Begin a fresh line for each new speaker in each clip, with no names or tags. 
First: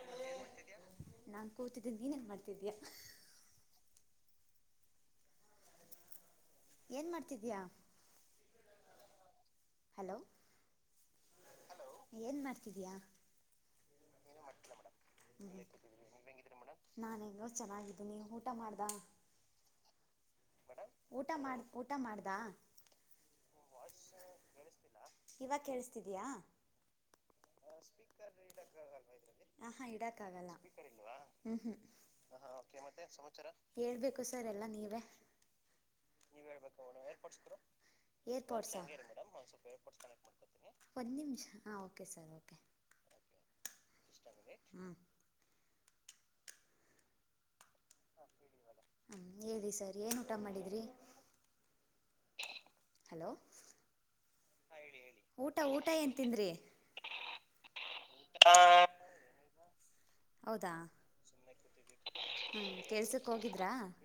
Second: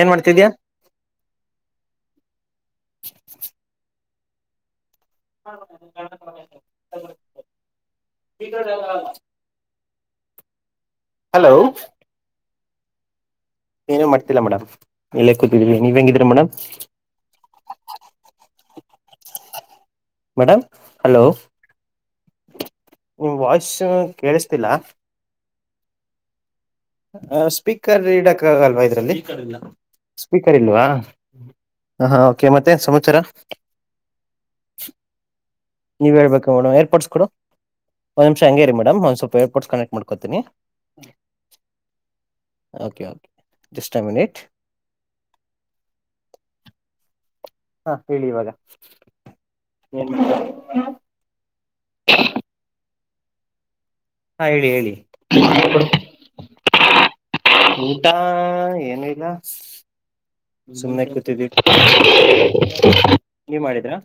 ಏನ್ ಮಾಡ್ತ [unintelligible]
[unintelligible] ನಾನ್ ಕೂತಿದ್ದೆ ನೀನ್ ಹೆನ್ ಮಾಡ್ತಿದ್ದೀಯ [unintelligible]
[unintelligible]
ಏನ್ ಮಾಡ್ತಿದೀಯ ಹಲೋ
ಹಲೋ
ಏನ್ ಮಾಡ್ತಿದಯಾ
ಏನ ಮಾಡ್ತಿಲ್ಲಾ ಮೇಡಮ್ ಇಲ್ಲ ಕೂತಿದೀವಿ ನೀವ್ ಹೆಂಗಿದೀರ ಮೇಡಮ್
ನಾನು ಹೆಂಗೋ ಚೆನ್ನಾಗಿದ್ದೀನಿ [unintelligible]
ಮೇಡಮ್ ಹಲೋ
ಊಟ ಮಾಡ್ ಊಟ ಮಾಡ್ದಾ
ನಿಮ್ ವಾಯ್ಸ ಕೇಳಿಸ್ತಿಲ್ಲ
ಇವಗ್ ಕೇಳಸ್ತಿದಯಾ
ಸ್ಪೀಕರ್ ಇಡಕ್ ಆಗಲ್ವಾ ಇದ್ರಲ್ಲಿ ಸ್ಪೀಕರ್ ಇಲ್ವಾ
ಆಹಾ ಇಡಕ್ಕಾಗಲ್ಲ
ಸ್ಪೀಕರ್ ಇಲ್ಲ [unintelligible]
[unintelligible] ಹೇಳ್ಬೇಕು ಸರ್ ಎಲ್ಲಾ ನೀವೇ
ನೀವ ಹೇಳ್ಬೇಕು ಮೇಡಮ್ ಏರ್ಪೋರ್ಟ್ಸ್ ಕೊಡು ಒಂದ್ ನಿಮಿಷ ಹಂಗೇರಿ
ಏರ್ಪೋರ್ಟ್ಸಾ
ಮೇಡಮ್ ಒಂದ್ ಸ್ವಲ್ಪ ಏರ್ಪೋರ್ಟ್ಸ್ ಕನೆಕ್ಟ್ ಮಾಡ್ಕೋತೀನಿ
ಒಂದು ನಿಮಿಷ ಹಾಂ okay sir
okay okay just a minute
ಹ್ಞೂ
[inaudible] ಹಾ ಹೇಳಿ ಇವಾಗ
ಹ್ಞೂ ಹೇಳಿ ಸರ್ ಏನು ಊಟ ಮಾಡಿದ್ರಿ
[unintelligible] [inaudible]
ಹಲೋ
ಹಾ ಹೇಳಿ ಹೇಳಿ
ಊಟ ಊಟ ಏನು
[unintelligible]
ತಿಂದ್ರಿ
[unintelligible] ಊಟ ಏನು ಇಲ್ಲ
ಹೌದಾ
ಸುಮ್ನೆ ಕೂತಿದ್ದೀವಿ
ಹ್ಞೂ ಕೆಲ್ಸಕ್ಕೆ
ನೀ
ಹೋಗಿದ್ರಾ
ಮಾಡಿದರಾ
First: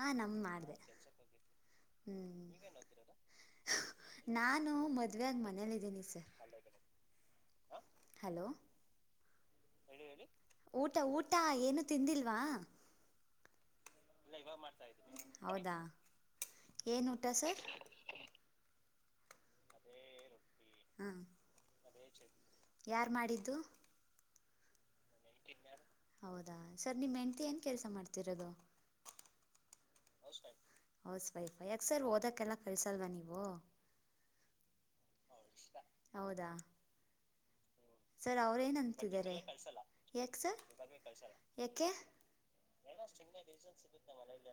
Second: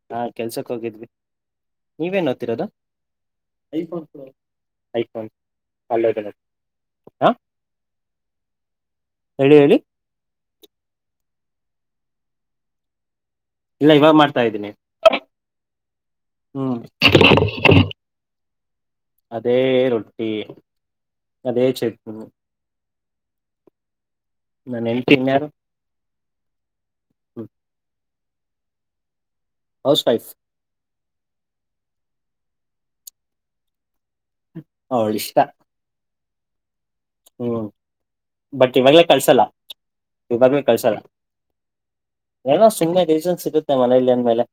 ಹಾಂ
ಹಾ
ನಮ್ಮ
ಕೆಲ್ಸಕ್
ಮಾಡಿದೆ
ಹೋಗಿದ್ವಿ ನೀವೇನ್
ಹ್ಮ್
ಓತಿರೋದ ಐಫೋನ್
ನಾನು
ಐಫೋನ್
ಮದ್ವೆಯಾಗಿ ಮನೇಲಿದ್ದೀನಿ ಸರ್
[unintelligible]
ಹಲೋ
ಹೇಳಿ ಹೇಳಿ
ಊಟ ಊಟ ಏನು ತಿಂದಿಲ್ವಾ
ಇಲ್ಲ ಇವಾಗ ಮಾಡ್ತಾ ಇದ್ದೀನಿ
ಹೌದಾ
ಹ್ಮ್
ಏನು ಊಟ ಸರ್
ಅದೇ ರೊಟ್ಟಿ
ಹಾಂ
ಅದೇ ಚಟ್ನಿ
ಯಾರು ಮಾಡಿದ್ದು
ನನ್ ಹೆಂಡತಿ ಇನ್ನಾರು
ಹೌದಾ ಸರ್ ನಿಮ್ ಹೆಂಡ್ತಿ ಏನ್ ಕೆಲ್ಸ ಮಾಡ್ತಿರೋದು
ಹೌಸ್ ವೈಫ್
ಹೌಸ್ ವೈಫ್ ಯಕ್ಸರ್ ಓದಕ್ಕೆಲ್ಲ ಕಳ್ಸಲ್ವಾ ನೀವು
ಅವಳ ಇಷ್ಟ
ಹೌದಾ
ಹ್ಮ
ಸರ್ ಅವ್ರ ಏನ್ಂತಿದ್ದಾರೆ ಯಾಕ್ ಸರ್ ಯಾಕೆ [unintelligible]
ಎ ಸುಮ್ಸನ್ ಸಿಗುತ್ತೆ ಮನಲಿ ಅಂದ್ಮೇಲೆ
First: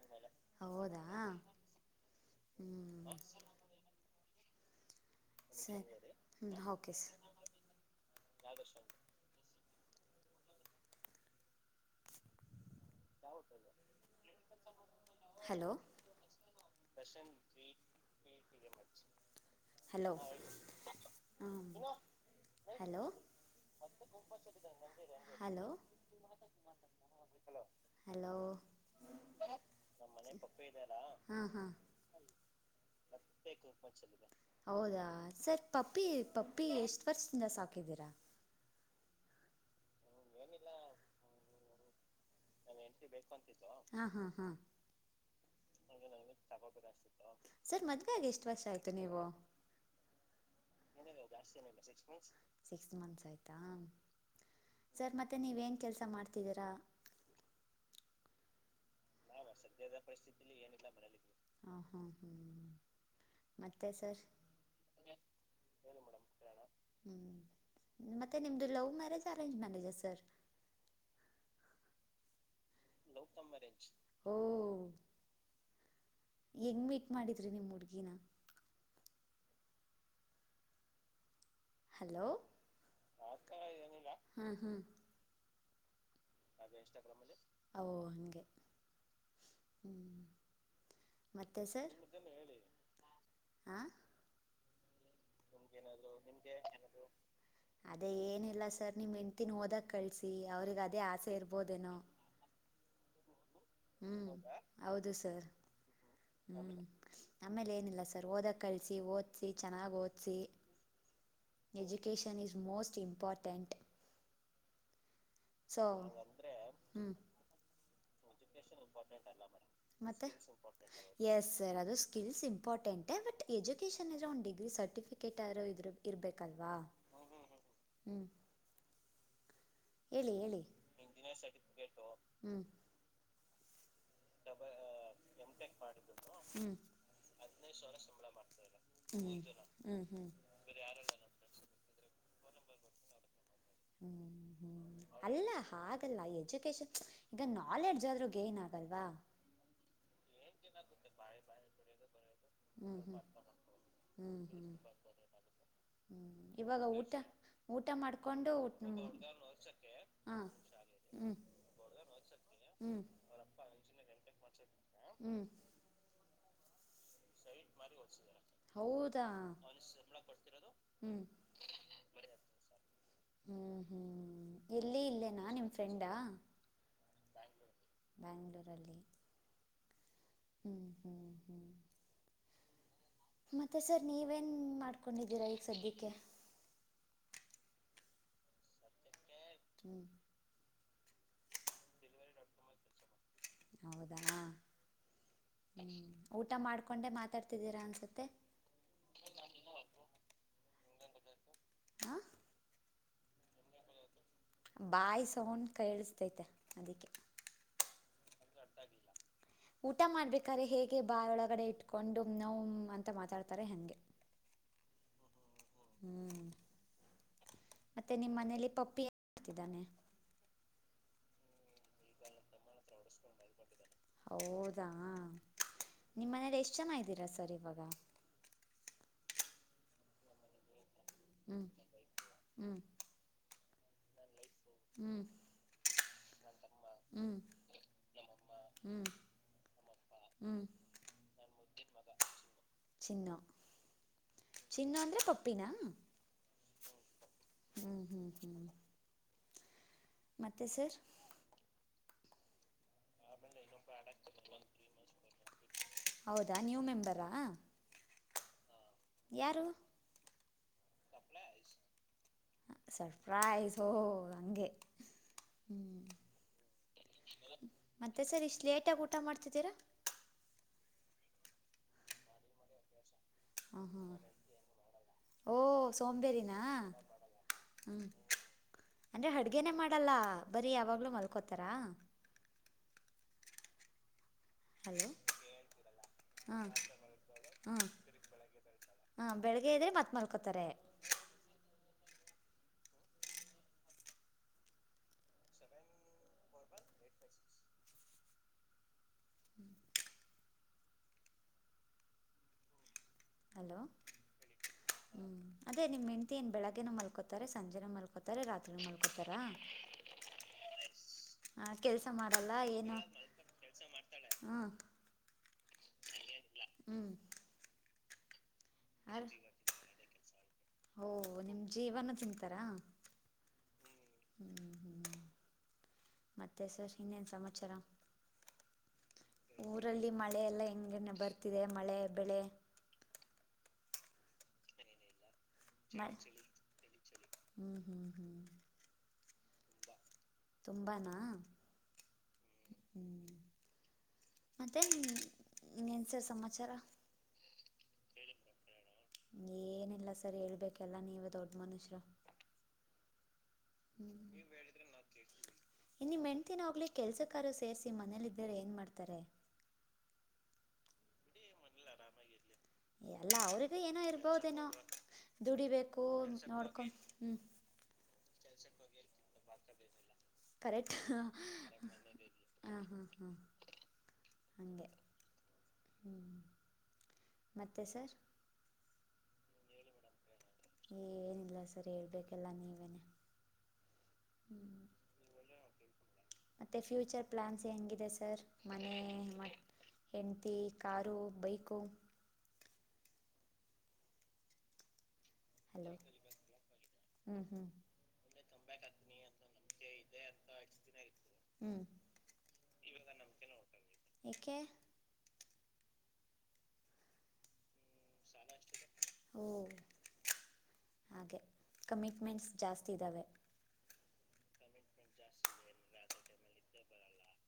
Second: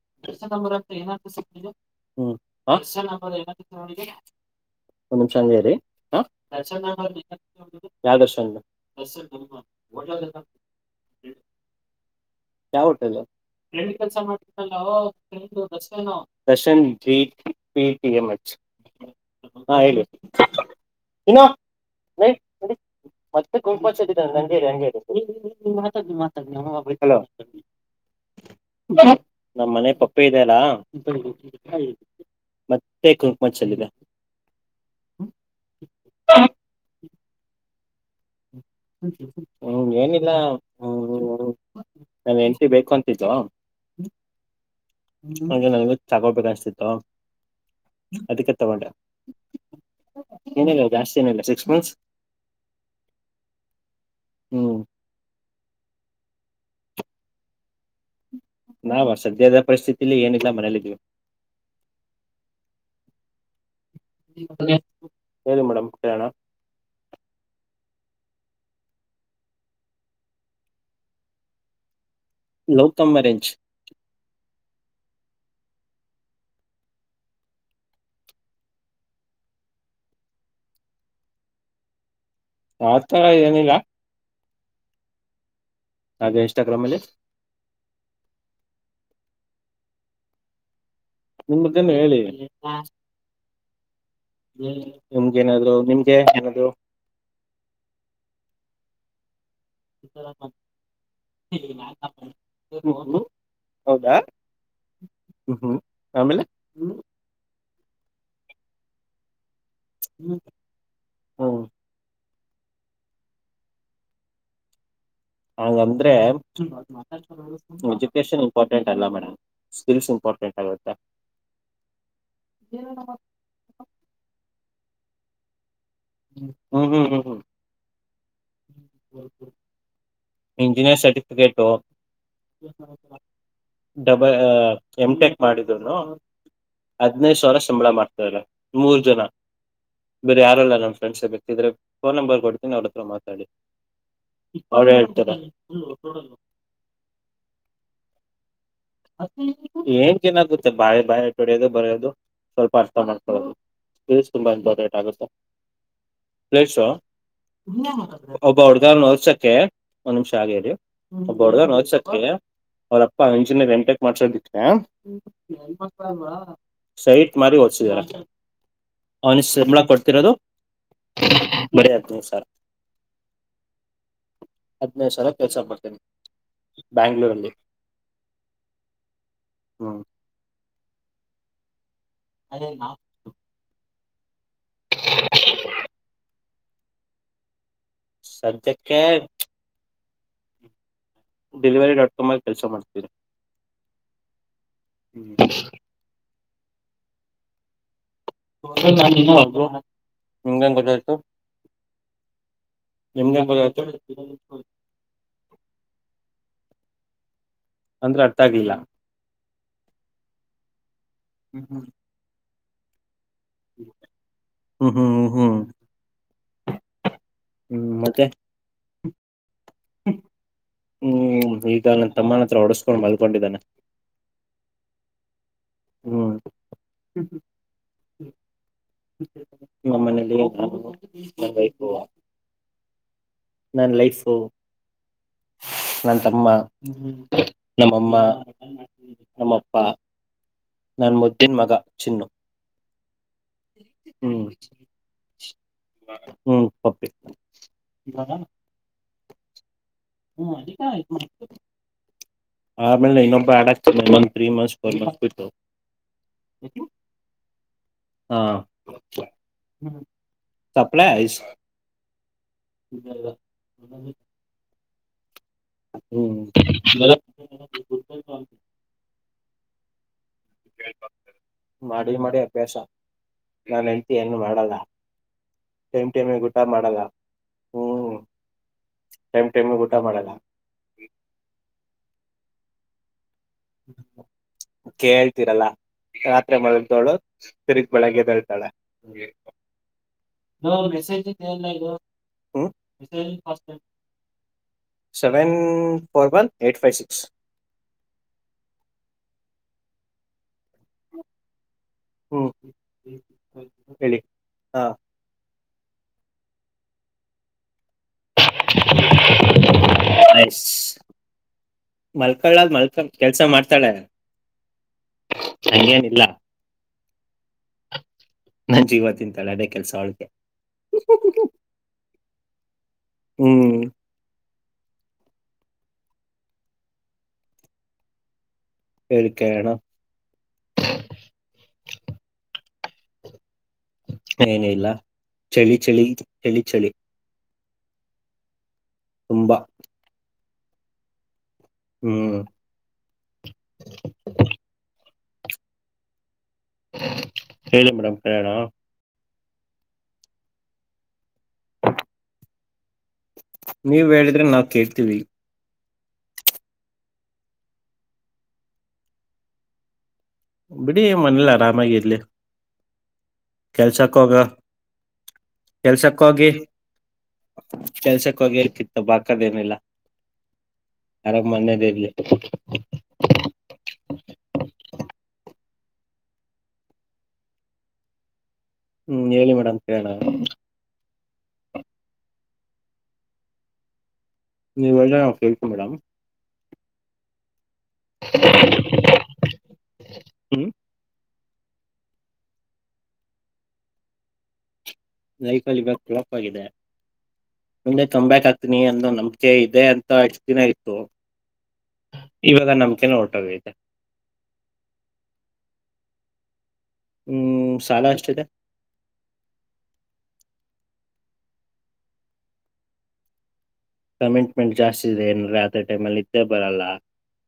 ಹೌದಾ
ಹ್ಮ
ಹ್ಮ್
[unintelligible] [unintelligible] ಒಂದ್ ನಿಮಿಷ ಅಂಗೆ ಇರಿ
ಸರಿ ಹ್ಞೂ okay sir
[unintelligible] Yawar [unintelligible] [unintelligible] hotel ladies ಕೆಲ್ಸ ಮಾಡ್ತಾನಲ್ಲೋ
hello
Darshan Darshan PT M H ಹಾ ಹೇಳಿ
ಹಲೋ
ಇನ್ನ
ಹ್ಞೂ
ನ
ಹಲೋ
ಮತ್ತೆ ಗಂಪ ಅಂಗೇರಿ ಅಂಗೇರಿ
ಹಲೋ
ಮಾತ ಮಾತಮ್ಮಲ
ಹಲೋ
ನಮ್ಮ ಮನೆ ಪಪ್ಪೆ ಇದೆ ಅಲ್ಲಾ
ಹಾ ಹಾ ಹೌದಾ ಸರ್ ಪಪ್ಪಿ ಪಪ್ಪಿ ಎಷ್ಟ ಫಸ್ಟ್ನ ಸಾಕಿದ್ದೀರಾ
ಹ ಏನಿಲ್ಲಾ ಹ ನಾವ ಎಂಟ ಬೇಕು ಅಂತಿದ್ದವಾ
ಹಾ ಹಾ ಹಾ
ಹಾಗೆ ನನ್ಗು ಚಕೋಬೇಕ ಅಷ್ಟತಿತ್ತು
ಸರ್ ಮದ್ವೆ ಆಗಿ ಎಷ್ಟು
ಅದಕ್ಕೆ
ವರ್ಷ
ತಗೊಂಡೆ
ಆಯ್ತು ನೀವು
ಏನಿಲ್ಲ ಜಾಸ್ತಿ ಏನಿಲ್ಲ ಸಿಕ್ಸ್ ಮಂತ್ಸ್
ಸಿಕ್ಸ್ ಮಂತ್ಸ್ ಆಯ್ತು
ಹ್ಮ್
ಸರ್ ಮತ್ತೆ ನೀವೇನ್ ಕೆಲ್ಸ ಮಾಡ್ತಿದ್ದೀರಾ
ನಾವ ಸದ್ಯದ ಪರಿಸ್ಥಿತಿಲಿ ಏನಿಲ್ಲ ಮನೇಲಿದ್ವಿ
ಹ ಹ್ಮ್ ಹ್ಮ್ ತ್ತ ಸರ್
ಹೇಳಿ ಮೇಡಮ್ ಕೇಳೋಣ
ಹ್ಮ ಮತ್ತೆ ನಿಮ್ದು love marriage arrange marriage sir
love come marriage
ಹ ಹೆಂಗ್ ಮೀಟ್ ಮಾಡಿದ್ರಿ ನಿಮ್ ಹುಡ್ಗಿನ ಹಲೋ
ಆತರ ಏನಿಲ್ಲ
ಹ್ಮ್
ಹಾಗೆ ಇನ್ಸ್ಟಾಗ್ರಾಮ್ ಅಲ್ಲಿ
ಹಾ ಓ ಹಂಗೆ ಹ್ಮ್ ಮತ್ತೆ ಸರ್
ನಿಮ್ಮ್ದನು ಹೇಳಿ
ಹಾ
ಹ್ಮ್ ನಿಮ್ಗೇನಾದ್ರು ನಿಮ್ಗೆ ಏನಾದ್ರು
ಅದೇ ಏನಿಲ್ಲ ಸರ್ ನಿಮ್ಮ ಇ ತ್ತನ್ ಓದಕ್ ಕಳ್ಸಿ ಅವ್ರಿಗೆ ಅದೇ ಆಸೆ ಇರ್ಬೋದೇನೋ
ಹೌದಾ
ಹ್ಮ್ ಹೌದು ಸರ್
ಹ್ಮ್ ಹ್ಮ್ ಆಮೇಲೆ
ಹ್ಮ್ ಆಮೇಲೆ ಏನ ಸರ್ ಓದ ಕ ಓದಿ ಚೆನ್ನಾಗಿ ಓದ education is most important so
ಹಂಗಂದ್ರೆ
ಹ್ಮ್
ಎಜುಕೇಶನ್ ಇಂಪಾರ್ಟೆಂಟ್ ಅಲ್ಲ ಮೇಡಮ್ ಸ್ಕಿಲ್ಸ್
ಮರ್
ಇಂಪಾರ್ಟೆಂಟ್ ಆಗುತ್ತೆ
ಅಕಿಲ್ ಇಂಪ್ಟೆಂಜಡಿರ ಸರ್ಟಿಫಿಕೇಟ್ ಯಾರ ಇದ ಇರ್ಬೇಕಲ್ವಾ
ಹ್ಮ್ ಹ್ಮ್ ಹ್ಮ್ ಹ್ಮ್
ಹ್ಮ
ಎಂಜಿನಿಯರ್ ಸರ್ಟಿಫಿಕಟೋ
ಹ್ಮ್
ಡಬ ಎಮ್ ಟೆಕ್ ಮಾಡಿದ್ನು
ಹ್ಮ್
ಹದ್ನೈದು ಸಾವಿರ ಸಂಬಳ ಮಾಡ್ತಾರೆ ಮೂರ್ ಜನ
ಹ್ಮ್ ಹ್ಮ್ ಹ್ಮ್ ಹ್ಮ್
ಬೇರೆ ಯಾರಲ್ಲ ನಮ್ಮ ಫ್ರೆಂಡ್ಸ್ ಬರ್ತಿದ್ರೆ ಫೋನ್ ನಂಬರ್ ಕೊಡ್ತೀನಿ ಅವ್ರ ಹತ್ರ ಮಾತಾಡಿ
ಹ್ಮ್
ಅವ
ಅಲ್ಲ ಹಾಗಲ್ಲ ಎಜುಕೇಶನ್ ಈಗ ನಾಲೆಡ್ಜ್ ಆದ್ರೂ ಗೇನ್ ಆಗ್
ಏನ್ ಚೆನ್ನಾಗುತ್ತೆ ಬಾಯ ಬಾಾಯ ಹೊಡಿಯದು ಬರೆಯೋದು ಸ್ವಲ್ಪ ಅರ್ಥ
ಹ್ಮ್ ಹ್ಮ್
ಮಾಡ್ಕೊಳ್ಳೋದುಸ್
ಹ್ಮ್
ತುಂಬಾ
ಹ್ಮ್
ಇಂಪೇಟ್ ಆಗುತ್ತೆ
ಹ್ಮ್
ಪ್ಲೇಸ್
ಇವಾಗ ಊಟ ಊಟ ಮಾಡ್ಕೊಂಡು
ಒಬ್ಬ ಹುಡ್ಗಾರ್ ನೋದಸಕ್ಕೆ ಒಂದ್ ನಿಮಿಷ
ಹಾ
ಆ ಹೇಳಿ
ಹ್ಮ್
ಒಬ್ಬ ಹುಡ್ಗಾರ್ ನೋದಸಕ್ಕೆ
ಹ್ಮ್
ಅವ್ರಪ್ಪ ಇಂಜಿನಿಯರ್ ಎಂಟೆಕ್ ಮಾಡ್ಸದಿಕ್ಕೆೆ
ಹ್ಮ್
ಸೈಟ್ ಮಾರಿ ಓದಸಿದಾರ
ಹೌದಾ
ಅವನ ಶಬಳ ಕೊಡ್ತಿರೋದು
ಹ್ಮ್
ಬರ ಆ ನೀ ಸರ್
ಹ್ಮ್ ಹ್ಮ್ ಎಲ್ಲಿ
ಹದ್ನೈದು ಸಾವಿರ
ಇಲ್ಲೇನಾ
ಕೆಲಸ
ನಿಮ್
ಪಡ್ತಿ
ಫ್ರೆಂಡಾ
ಬ್ಯಾಂಗ್ಳೂರು ಅಲ್ಲಿ
ಬ್ಯಾಂಗ್ಳೂರಲ್ಲಿ
ಹ್ಮ
ಹ್ಮ್ ಹ್ಮ್ ಹ್ಮ್
[unintelligible]
ಮತ್ತೆ ಸರ್ ನೀವೇನ್ ಮಾಡ್ಕೊಂಡಿದ್ದೀರಾ ಈಗ ಸದ್ಯಕ್ಕೆ
ಸದ್ಯಕ್ಕೆ
ಹ್ಮ
ಡೆಲಿವರಿ ಡಾಟ್ ಕಾಮ್ ಆ ಕೆಲಸ ಮಾಡ್ತೀರಾ
ಹೌದಾ
ಹ್ಮ್
ಹ್ಮ್ ಊಟ ಮಾಡ್ಕೊಂಡೆ ಮಾತಾಡ್ತಿದ್ದೀರಾ ಅನ್ಸುತ್ತೆ
[unintelligible] ನಿಂಗಂಗ ಗೊತ್ತಾಯ್ತು
ಹ
ನಿಮ್ಗ್ ಎಂಗ್ ಗೊತ್ತೈತು
ಬಾಯ್ ಸೌಂಡ ಕೇಳಿಸತೈತೆ ಅದಕ್ಕೆ
ಅಂದ್ರೆ ಅರ್ಥ ಆಗ್ಲಿಲ್ಲ
ಊಟ ಮಾಡ್ಬೇಕ್ರೆ ಹೇಗೆ ಬಾಳ ಒಳಗಡೆ ಇಟ್ಕೊಂಡು ನೋ ಅಂತ ಮಾತಾಡ್ತ
ಹ್ಮ ಹ್ಮ್್ಮ ಹ್ಮ್
ಹ್ಮ್ ಮತ್ತೆ ನಿಮ್ಮ್ ಮನೇಲಿ ಪಪ್ಪಿ ಮಾಡತಿದ್ದಾನೆ
ಹ್ಮ್ ಈಗ ನನ್ ತಮ್ಮನ ಹತ್ರ ಹೊಡಸ್ಕೊಂಡು ಮಲ್ಕೊಂಡಿದ್ದಾನೆ
ಹೌದಾ ನಿಮ್ಮ
ಹ್ಮ್
ಮನೇಲಿ ಎಷ್ಟ್ ಜನ ಇದ್ದೀರಾ ಸರ್ ಇವಾಗ
ನಮ್ಮ ಮನೆಯಲ್ಲಿ ನಾನು ನನ್ನ
ಹ್ಮ್
ವೈಫು
ಹ್ಮ್
ನನ್ನ ಲೈಫು
ಹ್ಮ್
ನನ್ ತಮ್ಮ
ಹ್ಮ್
ನಮ್ಮಮ್ಮ
ಹ್ಮ್
ನಮ್ಮಪ್ಪ
ಹ್ಮ್
ನನ್ ಮುದ್ದನ್ ಮಗ ಚಿನ್ನು
ಚಿನ್ನು ಚಿನ್ನು ಅಂದ್ರೆ ಪಪ್ಪಿನಾ
ಹ ಹ್ಮ ಪಪ್ಪೀ
ಹ್ಮ್
ಇವಾಗ
ಹ್ಮ್ ಹ್ಮ್
ಹ
ಮತ್ತೆ
ಅಲ್ಲಿ
ಸರ್
ಆಯತು ಆಮೇಲೆ ಇನ್ನೊಬ್ಬ ಯಾಡ್ ಆಗ್ತದೆ ಒಂದ್ ತ್ರೀ ಮಂತ್ಸ್ ಫೋರ್ ಮಂತ್ಸ್ ಬಿಟ್ಟು
ಹೌದಾ ನ್ಯೂ ಮೆಂಬರಾ
ಹಾ
ಯಾರು
ಸಪ್ಲಸ್
ಸರ್ಪ್ರೈಜ್ ಹೋ ಹಂಗೆ
ಹ್ಮ್
ಮತ್ತೆ ಸರ್ ಇಷ್ಟ ಲೇಟಗ ಊಟ ಮಾಡ್ತಿದ್ದೀರಾ
ಹ್ಮ್ ಮಾಡಿ ಮಾಡಿ ಅಭ್ಯಾಸ ನಾ
ಹಾಂ ಹಾಂ
ಹೇಳ್ತಿ ಏನ್ ಮಾಡಲ್ಲ
ಓ
ಟೈಮ್ ಟೈಮ ಊಟ
ಸೋಂಬೇರಿನಾ
ಮಾಡಲ್ಲ
ಹ್ಮ್ ಅಂದ್ರೆ
ಟೈಮ್
ಅಡ್ಗೇನೆೇ
ಟೈಮಿಗೆ ಊಟ
ಮಾಡಲ್ಲ ಬರೀ ಯಾವಾಗ್ಲೂ ಮಲ್ಕೋತಾರ ಹಲೋ
ಕೇಳ್ತೀರಲ್ಲ ರಾತ್ರೆ
ಹಾಂ
ಮಲಗದವ್ಳು
ಹಾಂ
ತಿರಿದ್ ಬೆಳಗ್ಗೆ ಎದ್ದೇಳ್ತಾಳೆ
ಹಾಂ ಬೆಳಗ್ಗೆ ಎದ್ರೆ ಮತ್ತೆ ಮಲ್ಕೋತಾರೆ
ಲೋ ಮೆಸಜ ಮ [unintelligible] seven four one eight five six [inaudible] ಹ್ಮ್ ಹ್ಮ
ಹಲೋ ಹ್ಮ್ ಅದೇ ನಿಮ್ ಹೆಂಡತಿ ಏನ್ ಬೆಳಗ್ಗಿನ ಮಲ್ಕೋತಾರೆ ಸಂಜೆನು ಮಲ್ ತಾರೆ ರಾತ್ರಿನು ಮಲ್ಕೋತಾರ
[unintelligible] ಮಲ್ಕಳ್
ಏನು
ಕೆಲ್ಸ ಮಾಡ್ತಾಳೆ
ಹಾಂ
ಅಂಗೇನಿಲ್ಲ
ಹ್ಞೂ
ನನ್ ಜೀವ ತಿಂತಾಳೆ ಅದೇ ಕೆಲ್ಸ ಅವಳಿಗೆ
ಹಓ ನಿಮ್ ಜೀವನ ತಿನ್
ಹ್ಮ್
ಹ್ಮ್ ಹ್ಮ್ ಮತ್ತೆ ಸರ್ ಇನ್ನೇನ್ ಸಮಾಚಾರ
ಹೇಳಿ ಕೇಳೋಣ
ಊರಲ್ಲಿ ಮಳೆಲ್ಲಾ ಹೆಂಗನೆ ಬರ್ತಿದೆ ಮಳೆ ಬೆಳೆ
ಏನ ಇಲ್ಲ ಚಳಿ ಚಳಿ ಚಳಿ ಚಳಿ
ಹ್ಮ್ ಹ್ಮ್ ಹ್ಮ್
ತುಂಬ
ತುಂಬಾನ ಹ್ ಮತ್ತೆ ನಿಮ್ ಇನ್ನೇನ್ ಸರ್ ಸಮಾಚಾರ
ಹೇಳಿ ಮೇಡಮ್ ಕೆಳಣ.
ಏನಿಲ್ಲ ಸರ್ ಹೇಳ್ಬೇಕೆಲ್ಲಾ ನೀವೆ ದೊಡ್
ನೀವ
ಹ್ಮ್
ಹೇಳಿದ್ರೆ ನಾವ್ ಕೇಳ್ತೀವಿ.
ಇನ್ ನಿಮ್ ಹೆಣತಿನಾ ಹೋಗ್ಲಿ ಕೆಲಸಕಾರು ಸೇರಿಸಿ ಮನೇಲ್ಲಿದ್ದರೆ ಏನ್ ಮಾಡಾತಾರೆ.
ಬಿಡಿ ಮನೆಲ್ ಆರಾಮಾಗಿ ಇರ್ಲಿ.
ಎಲ್ಲ ಅವ್ರಿಗೂ ಏನೋ ಇರ್ಬೋದೇನೋ. ದುಡಿಬೇಕು
ಕೆಲ್ಸಕ್ಕ ಹೋಗಿ
ನೋಡ್ಕೊಂಡ್ ಹ್ಮ್
ಕೆಲ್ಸಕ್ಕ ಹೋಗಿ ಅಲ್ ಕಿತ್ತ ದಬಾಕದ ಎನ್ ಇಲ್ಲಾ.
ಕರೆಕ್ಟ್ ಹ
ಇರ್ಲಿ
ಹಾ ಹ. ಹಂಗೆ ಹ್ಮ್ ಮತ್ತೆ ಸರ್.
ಹ್ಮ್ ಹೇಳಿ ಮೇಡಮ ಕೆಳಣ.
ಏನಿಲ್ಲ ಸರ್ ಹೇಬೇಕೆಲ್ಲ ನೀವೇ.
ನೀವ್ ಹೇಳಿದ್ರೆ ನಾವ್ ಕೇಳ್ತೀವ್ ಮೇಡಮ್.
ಮತ್ತೆ ಫ್ಯೂಚರ್ ಪ್ಲಾನ್ಸ್. ಹೆಂಗಿದೆ ಸರ್ ಮನೆ ಮ ಹೆಂಡತಿ
ಹ್ಮ್
ಕಾರು ಬೈಕ ಕು
ಲೈಫ ಅಲ್ಲಿ
ಹಲೋ
ಇವಾಗ ಪ್ಲಪ್ ಆಗಿದೆ.
ಹ್ಮ್ ಹ್ಮ್
ಮುಂದೆ ಕಂಬ್ಯಾಕ್ ಆಗ್ತೀನಿ ಅನ್ನೋ ನಂಬಿಕೆ ಇದೆ ಅಂತ ಇಷ್ಟ ದಿನ ಇತ್ತು.
ಹ್ಮ್
ಇವಾಗ ನಮ್ಕೆನ ಹೊರ್ಟೊಗೈತೆ.
ಯಾಕೆ.
ಹ್ಮ್ ಸಾಲ ಅಷ್ಟಿದೆ
ಓ ಹಾಗೆ ಕಮಿಟ್ಮೆಂಟ್ಸ್ ಜಾಸ್ತಿ ಇದ್ದಾವೆ.
ಕಮೆಂಟ್ಮೆಂಟ್ ಜಾಸ್ತಿ ಇದೆ ಇನ್ ರಾತ್ರಿ ಟೈಮ್ ಅಲ್ಲಿ ನಿದ್ದೆ ಬರಲ್ಲ.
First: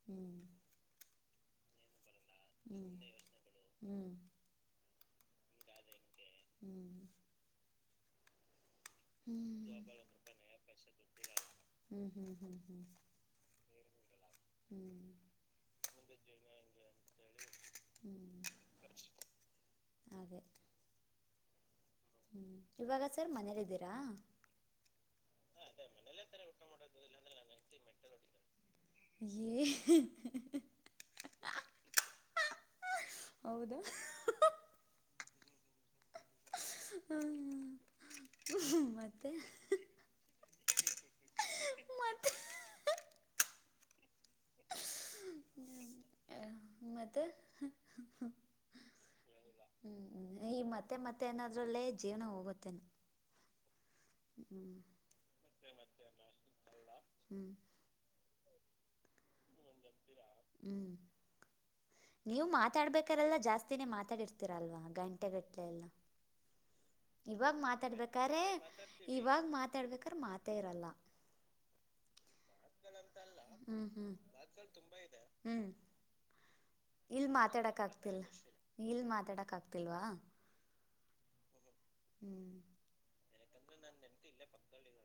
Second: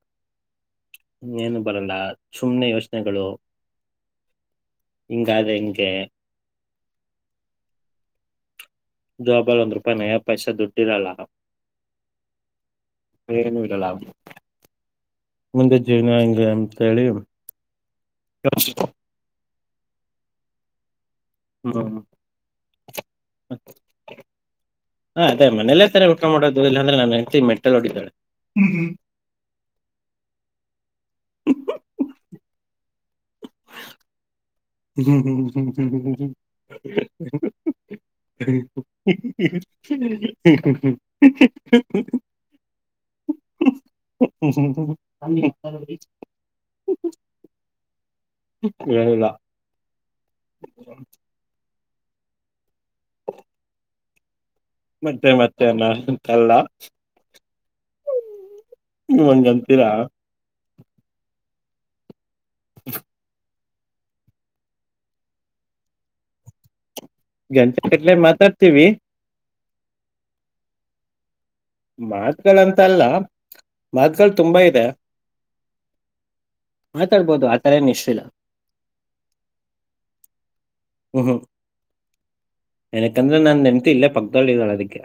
ಹ್ಮ್
ಇನ್ನೇನು ಬರಲ್ಲ ಸುಮ್ನೆ ಯೋಚನೆಗಳು.
ಹ್ಞೂ
ಹಿಂಗಾದ್ರೆ ಹೆಂಗೆ.
ಹ್ಮ್
ಜೋಬಲ್ ಒಂದ್ ರೂಪಾಯಿ ನಯ ಪೈಸೆ ದುಡ್ಡಿರಲ್ಲ.
ಹ್ಞೂ ಹ್ಞೂ ಹ್ಞೂ ಹ್ಞೂ
ಏನು ಇರಲ್ಲ.
ಹ್ಞೂ
ಮುಂದೆ ಜೀವನ ಹೆಂಗೆ ಅಂತೇಳಿ
ಹ್ಞೂ
ಕೆಲ್
ಹಾಗೆ
ಹ್ಮ್
ಹ್ಮ ಇವಾಗ ಸರ್ ಮನೇಲ್ಲಿದ್ದೀರಾ.
ಹಾ ಅದೇ ಮನೇಲೆ ತಾನೆ ಊಟಾ ಮಾಡೋದು ಇಲ್ಲಾಂದ್ರೆ ನಮ್ ಹೆಂಡ್ತಿ ಮೆಟ್ಟಲ್ ಹೊಡಿತಾಳೆ. ಹ್ಮ್
ಏ
[inaudible]
ಹೌದಾ
ಹ
ಹ್ಮ್. ಮತ್ತೆ
[unintelligible] ಹ್ಮ [unintelligible]
ಮತ್ತೆ
ಹ್ಮ ಹ್ಮ ಹ್ಮ ಹ್
ಹ್ಮ್.
[unintelligible]
ಮತ್ತೆ
ಏ
ಹ್ಮ್ ಈ ಮತ್ತೆ ಮತ್ತೆ ಏನಾದ್ರಲ್ಲೇ ಜೀವನ ಹೋಗುತ್ತೇನೋ. ಹ್ಮ್ ಮತ್ತೆ ಮತ್ತೆ ಅನ್ನೋಸ್ಟ್ರಲ್ಲ ಹ್ಮ್.
ಹ್ಮ ಹಂಗ್ ಅಂತೀರಾ.
ಹ್ಮ್ ನೀವು ಮಾತಾಡ್ಬೇಕ್ರೆಲ್ಲ ಜಾಸ್ತಿನೇ ಮಾತಾಡಿರ್ತೀರಲ್ವಾ ಗಂಟೆಗಟ್ಲೆ ಎಲ್ಲ. ಇವಾಗ
ಗಂಟೆ ಕಟ್ಲೆ
ಮಾತಾಡ್ಬೇಕ್ ಆರೆ
ಮಾತಾಡ್ತೀವಿ
ಇವಾಗ ಮಾತಾಡ್ಬೇಕರ ಮಾತೆ ಇರಲ್ಲ.
ಮಾತ್ಗಳಂತಲ್ಲ
ಹ್ಮ್ ಹ್ಮ್
ಮಾತ್ಗಳ ತುಂಬಾ ಇದೆ.
ಹ್ಮ್
[inaudible]
ಇಲ್
ಆತರ
ಮಾತಾಡಕ್
ಏನ್
ಆಗ್ತಿಲ್
ಇಷ್ಟಿಲ್ಲ
ಇಲ್ ಮಾತಾಡಕ್ ಆಗ್ತಿಲ್ವಾ. ಹ್ಮ್
ಎನಿಕ್ ಅಂದ್ರೆ ನನ್ನ ಹೆಂಡ್ತಿ ಇಲ್ಲೆ ಪಕ್ಕದಲ್ಲಿ ಇದಾಳ ಅದಿಕ್ಕೆ.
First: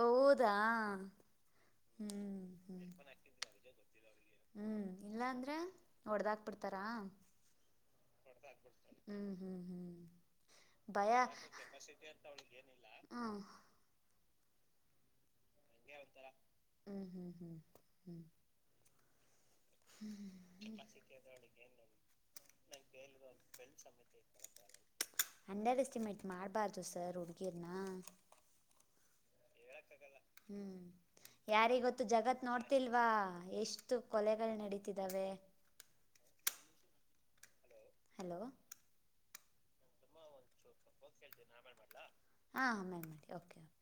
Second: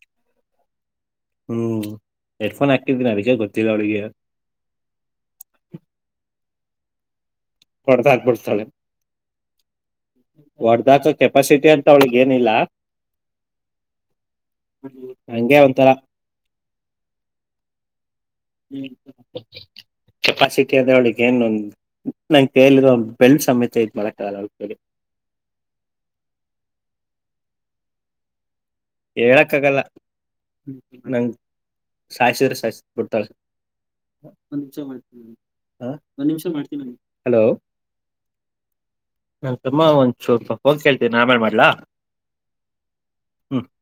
ಹೌದಾ
ಹ್ಮ್
ಹ್ಮ್
ಎಡ್ಫೋನ್
ಹ್ಮ್
ಹಾಕ್ಕಿದ್ದೀನಿ ಅದಕ್ಕೆ ಗೊತ್ತಿಲ್ಲ ಅವಳಿಗೆ
ಹ್ಮ್ ಇಲ್ಲ ಅಂದ್ರೆ ಹೊಡ್ದಾಕ್ ಬಿಡ್ತಾರ
ಹೊಡ್ದ ಹಾಕ್ಬಿಡ್ತಾಳೆ
ಹ್ಮ್ ಹ್ಮ್ ಹ್ಮ್
ಹೊಡ್ದಾಕ
ಭಯ
ಕೆಪಾಸಿಟಿ ಅಂತ
ಹ್ಮ್
ಹ
ಹ್ಮ್ ಹ್ಮ್ ಹ್ಮ್
ಹ್ಮ್ ಕೆಪಾಸಿಟಿ ಅದ ಅವಳಿಗೆ ಇನ್ನೊಂದು ನಂ ಕೇಳಿರೋ ಬೆಳ್ಳ ಸಮೇತ ಇದ್ ಮಾಡಕ ಅವ ಕಿ
ಅಂಡರ್ ಎಸ್ಟಿಮೇಟ್ ಮಾಡ್ಬಾರ್ದು ಸರ್ ಹುಡ್ಗೀರ್ನ
ಹೇಳಕ್ಕ ಆಗಲ್ಲ ನಂಗ
ಯಾರಿಗೊತ್ತು ಜಗತ್ ನೋಡ್ತಿಲ್ವಾ ಎಷ್ಟು ಕೊಲೆಗಳು ನಡೀತಿದಾವೆ
ಹ ಒಂದ್ ನಿಮಿಷ ಮಾಡ್ತೀನಿ ಹಲೋ
ಹಲೋ
ನಾನ್ ತುಮ್ಮಾ ಒಂದ್ ಚೋಪ ಹೋಗ್ ಕೇಳ್ತೀನಿ ನಾವೇನ್ ಮಾಡ್ಲಾ
ಹಾ ಮೇ
ಹ್ಮ್
ಮಾಡ